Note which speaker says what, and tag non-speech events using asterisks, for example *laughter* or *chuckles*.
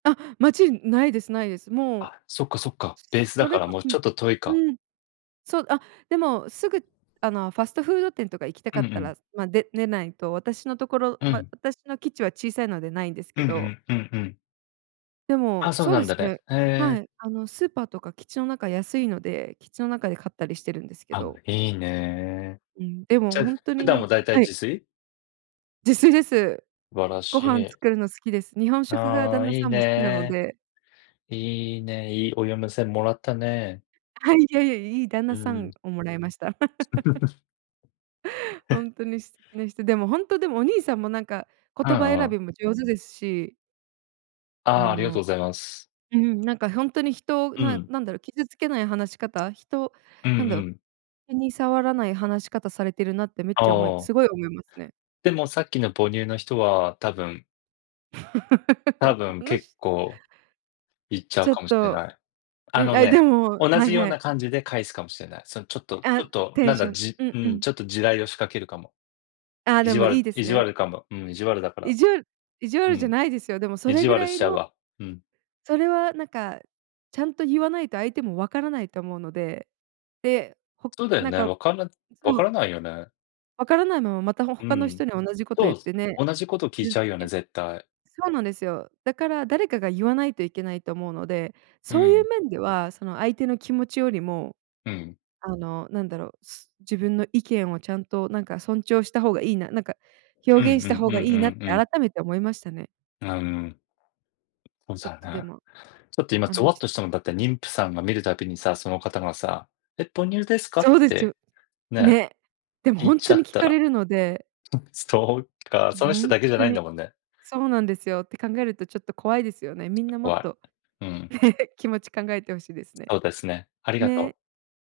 Speaker 1: あ、街、ないですないです。もう。
Speaker 2: あ、そっかそっか。ベースだ
Speaker 1: そ
Speaker 2: か
Speaker 1: れ
Speaker 2: ら、
Speaker 1: こ
Speaker 2: も
Speaker 1: そ
Speaker 2: うちょっと遠いか。
Speaker 1: うん。そう、あ、でも、すぐ、あの、ファストフード店とか行きた
Speaker 2: う
Speaker 1: か
Speaker 2: ん
Speaker 1: っ
Speaker 2: う
Speaker 1: た
Speaker 2: ん。
Speaker 1: ら、ま、で出ないと、私のところ、
Speaker 2: う
Speaker 1: ま、
Speaker 2: ん。
Speaker 1: 私の基地は小さいのでないんです
Speaker 2: う
Speaker 1: けど。
Speaker 2: んうん、うんうん。
Speaker 1: でも、
Speaker 2: あ、そう
Speaker 1: そう
Speaker 2: な
Speaker 1: で
Speaker 2: んだ
Speaker 1: す
Speaker 2: ね。
Speaker 1: ね。
Speaker 2: へ
Speaker 1: は
Speaker 2: え。
Speaker 1: い。あのスーパーとか基地の中安いので、基地の中で買ったりしてるんですけ
Speaker 2: あ、
Speaker 1: ど。
Speaker 2: いいね。
Speaker 1: うん、で
Speaker 2: じ
Speaker 1: も
Speaker 2: ゃ、
Speaker 1: ほんと
Speaker 2: 普
Speaker 1: にな
Speaker 2: 段
Speaker 1: ん
Speaker 2: も
Speaker 1: か
Speaker 2: 大体
Speaker 1: はい。
Speaker 2: 自炊？
Speaker 1: 自炊です。
Speaker 2: すばら
Speaker 1: ご
Speaker 2: し
Speaker 1: 飯
Speaker 2: い。
Speaker 1: 作るの好きです。日本食が
Speaker 2: あ
Speaker 1: 旦
Speaker 2: あ、
Speaker 1: 那
Speaker 2: い
Speaker 1: さ
Speaker 2: い
Speaker 1: んも好きなの
Speaker 2: ね。
Speaker 1: で。
Speaker 2: いいね、いいお嫁さんもらったね。
Speaker 1: はい。いやいや、いい旦
Speaker 2: う
Speaker 1: 那さ
Speaker 2: ーん。
Speaker 1: んをもらいました。*laughs*
Speaker 2: *chuckles*
Speaker 1: *laughs* ほ
Speaker 2: へ。
Speaker 1: んとに素敵な人。でも、本当でもお兄さんもなんか
Speaker 2: う
Speaker 1: 言葉
Speaker 2: ん
Speaker 1: 選
Speaker 2: うん。
Speaker 1: びも上手ですし。
Speaker 2: あ
Speaker 1: あ
Speaker 2: あ、ありがとう
Speaker 1: の、
Speaker 2: ございます。
Speaker 1: うん、なんか本当に人を、
Speaker 2: う
Speaker 1: な
Speaker 2: ん。
Speaker 1: なんだろう、傷つけない話し方、人
Speaker 2: うんう
Speaker 1: なんだろう。
Speaker 2: ん。
Speaker 1: 気に触らない話し方されてるなってめっ
Speaker 2: あ
Speaker 1: ちゃ思い
Speaker 2: あ。
Speaker 1: すごい思いますね。
Speaker 2: でも、さっきの母乳の人は多分
Speaker 1: *laughs*
Speaker 2: 多分、結
Speaker 1: *unintelligible*
Speaker 2: 構、いっちゃう
Speaker 1: ちょっ
Speaker 2: かもしれ
Speaker 1: と、
Speaker 2: ない。あ
Speaker 1: うん、
Speaker 2: の
Speaker 1: あ、で
Speaker 2: ね、
Speaker 1: も、
Speaker 2: 同
Speaker 1: は
Speaker 2: じ
Speaker 1: い
Speaker 2: よう
Speaker 1: は
Speaker 2: な
Speaker 1: い。
Speaker 2: 感じで返すかもしれない。その、ちょっとちょ
Speaker 1: あ、
Speaker 2: っと、
Speaker 1: テ
Speaker 2: な
Speaker 1: ン
Speaker 2: ん
Speaker 1: シ
Speaker 2: だ、
Speaker 1: ョン
Speaker 2: じ
Speaker 1: うん
Speaker 2: う
Speaker 1: う
Speaker 2: ん、
Speaker 1: ん。
Speaker 2: ちょっと地雷を仕掛けるかも。
Speaker 1: ああ、
Speaker 2: 意
Speaker 1: で
Speaker 2: 地
Speaker 1: もいい
Speaker 2: 悪
Speaker 1: です
Speaker 2: 意地
Speaker 1: ね。な
Speaker 2: 悪かも、うん、意地悪だから。
Speaker 1: 意地悪意地
Speaker 2: う
Speaker 1: 悪じゃ
Speaker 2: ん。
Speaker 1: ないですよ。でもそ
Speaker 2: 意
Speaker 1: れ
Speaker 2: 地
Speaker 1: ぐ
Speaker 2: 悪
Speaker 1: ら
Speaker 2: し
Speaker 1: い
Speaker 2: ちゃう
Speaker 1: の
Speaker 2: わ。うん。
Speaker 1: それは、なんか、ちゃんとゆわないと相手もわからないと思うので、で、ほ
Speaker 2: そうだよ
Speaker 1: なん
Speaker 2: ね、
Speaker 1: か、
Speaker 2: わからわ
Speaker 1: そ
Speaker 2: か
Speaker 1: う。
Speaker 2: らないよね。
Speaker 1: わからないまま、また、ほ
Speaker 2: う
Speaker 1: 他の
Speaker 2: ん。
Speaker 1: 人に同じこと
Speaker 2: そう
Speaker 1: 言っ
Speaker 2: っす。
Speaker 1: てね、
Speaker 2: 同じこと聞い
Speaker 1: 傷
Speaker 2: ち
Speaker 1: つ
Speaker 2: ゃうよね、
Speaker 1: け
Speaker 2: 絶対。
Speaker 1: そうなんですよ。だから誰かが言わないといけないと思うので、
Speaker 2: う
Speaker 1: そういう
Speaker 2: ん。
Speaker 1: 面では、その相手の気持ちよりも、
Speaker 2: うん。
Speaker 1: あの、なんだろう、す自分の意見をちゃんと、なんか、尊重した方がいいななんか、
Speaker 2: うんう
Speaker 1: 表現
Speaker 2: ん
Speaker 1: した方
Speaker 2: う
Speaker 1: がいいなって、
Speaker 2: んうんうん。
Speaker 1: 改めて思いましたね。
Speaker 2: あ、うーん。
Speaker 1: ちょっ
Speaker 2: *unintelligible*
Speaker 1: と、で
Speaker 2: ね。
Speaker 1: も、
Speaker 2: ちょっと、今、
Speaker 1: あ
Speaker 2: ゾ
Speaker 1: の。
Speaker 2: ワっとしたのだって、妊婦さんが見るたびにさ、その方がさ、「え、母乳ですか？」っ
Speaker 1: そうです
Speaker 2: て
Speaker 1: よ。
Speaker 2: ね。
Speaker 1: ね。でも
Speaker 2: 言っ
Speaker 1: 本
Speaker 2: ち
Speaker 1: 当
Speaker 2: ゃ
Speaker 1: に
Speaker 2: っ
Speaker 1: 聞
Speaker 2: た
Speaker 1: か
Speaker 2: ら。
Speaker 1: れるので。
Speaker 2: そそうか、
Speaker 1: ほ
Speaker 2: その人
Speaker 1: ん
Speaker 2: だけじゃ
Speaker 1: と
Speaker 2: ないんだ
Speaker 1: に、
Speaker 2: もんね。
Speaker 1: そうなんですよ。て考えると、ちょっと怖いですよね。
Speaker 2: ちょ
Speaker 1: み
Speaker 2: っ
Speaker 1: ん
Speaker 2: と
Speaker 1: な
Speaker 2: こ
Speaker 1: もっ
Speaker 2: わ
Speaker 1: と
Speaker 2: い。うーん。
Speaker 1: 気持ち考えて欲しいですね。
Speaker 2: そうですね。ありがとう。
Speaker 1: ね。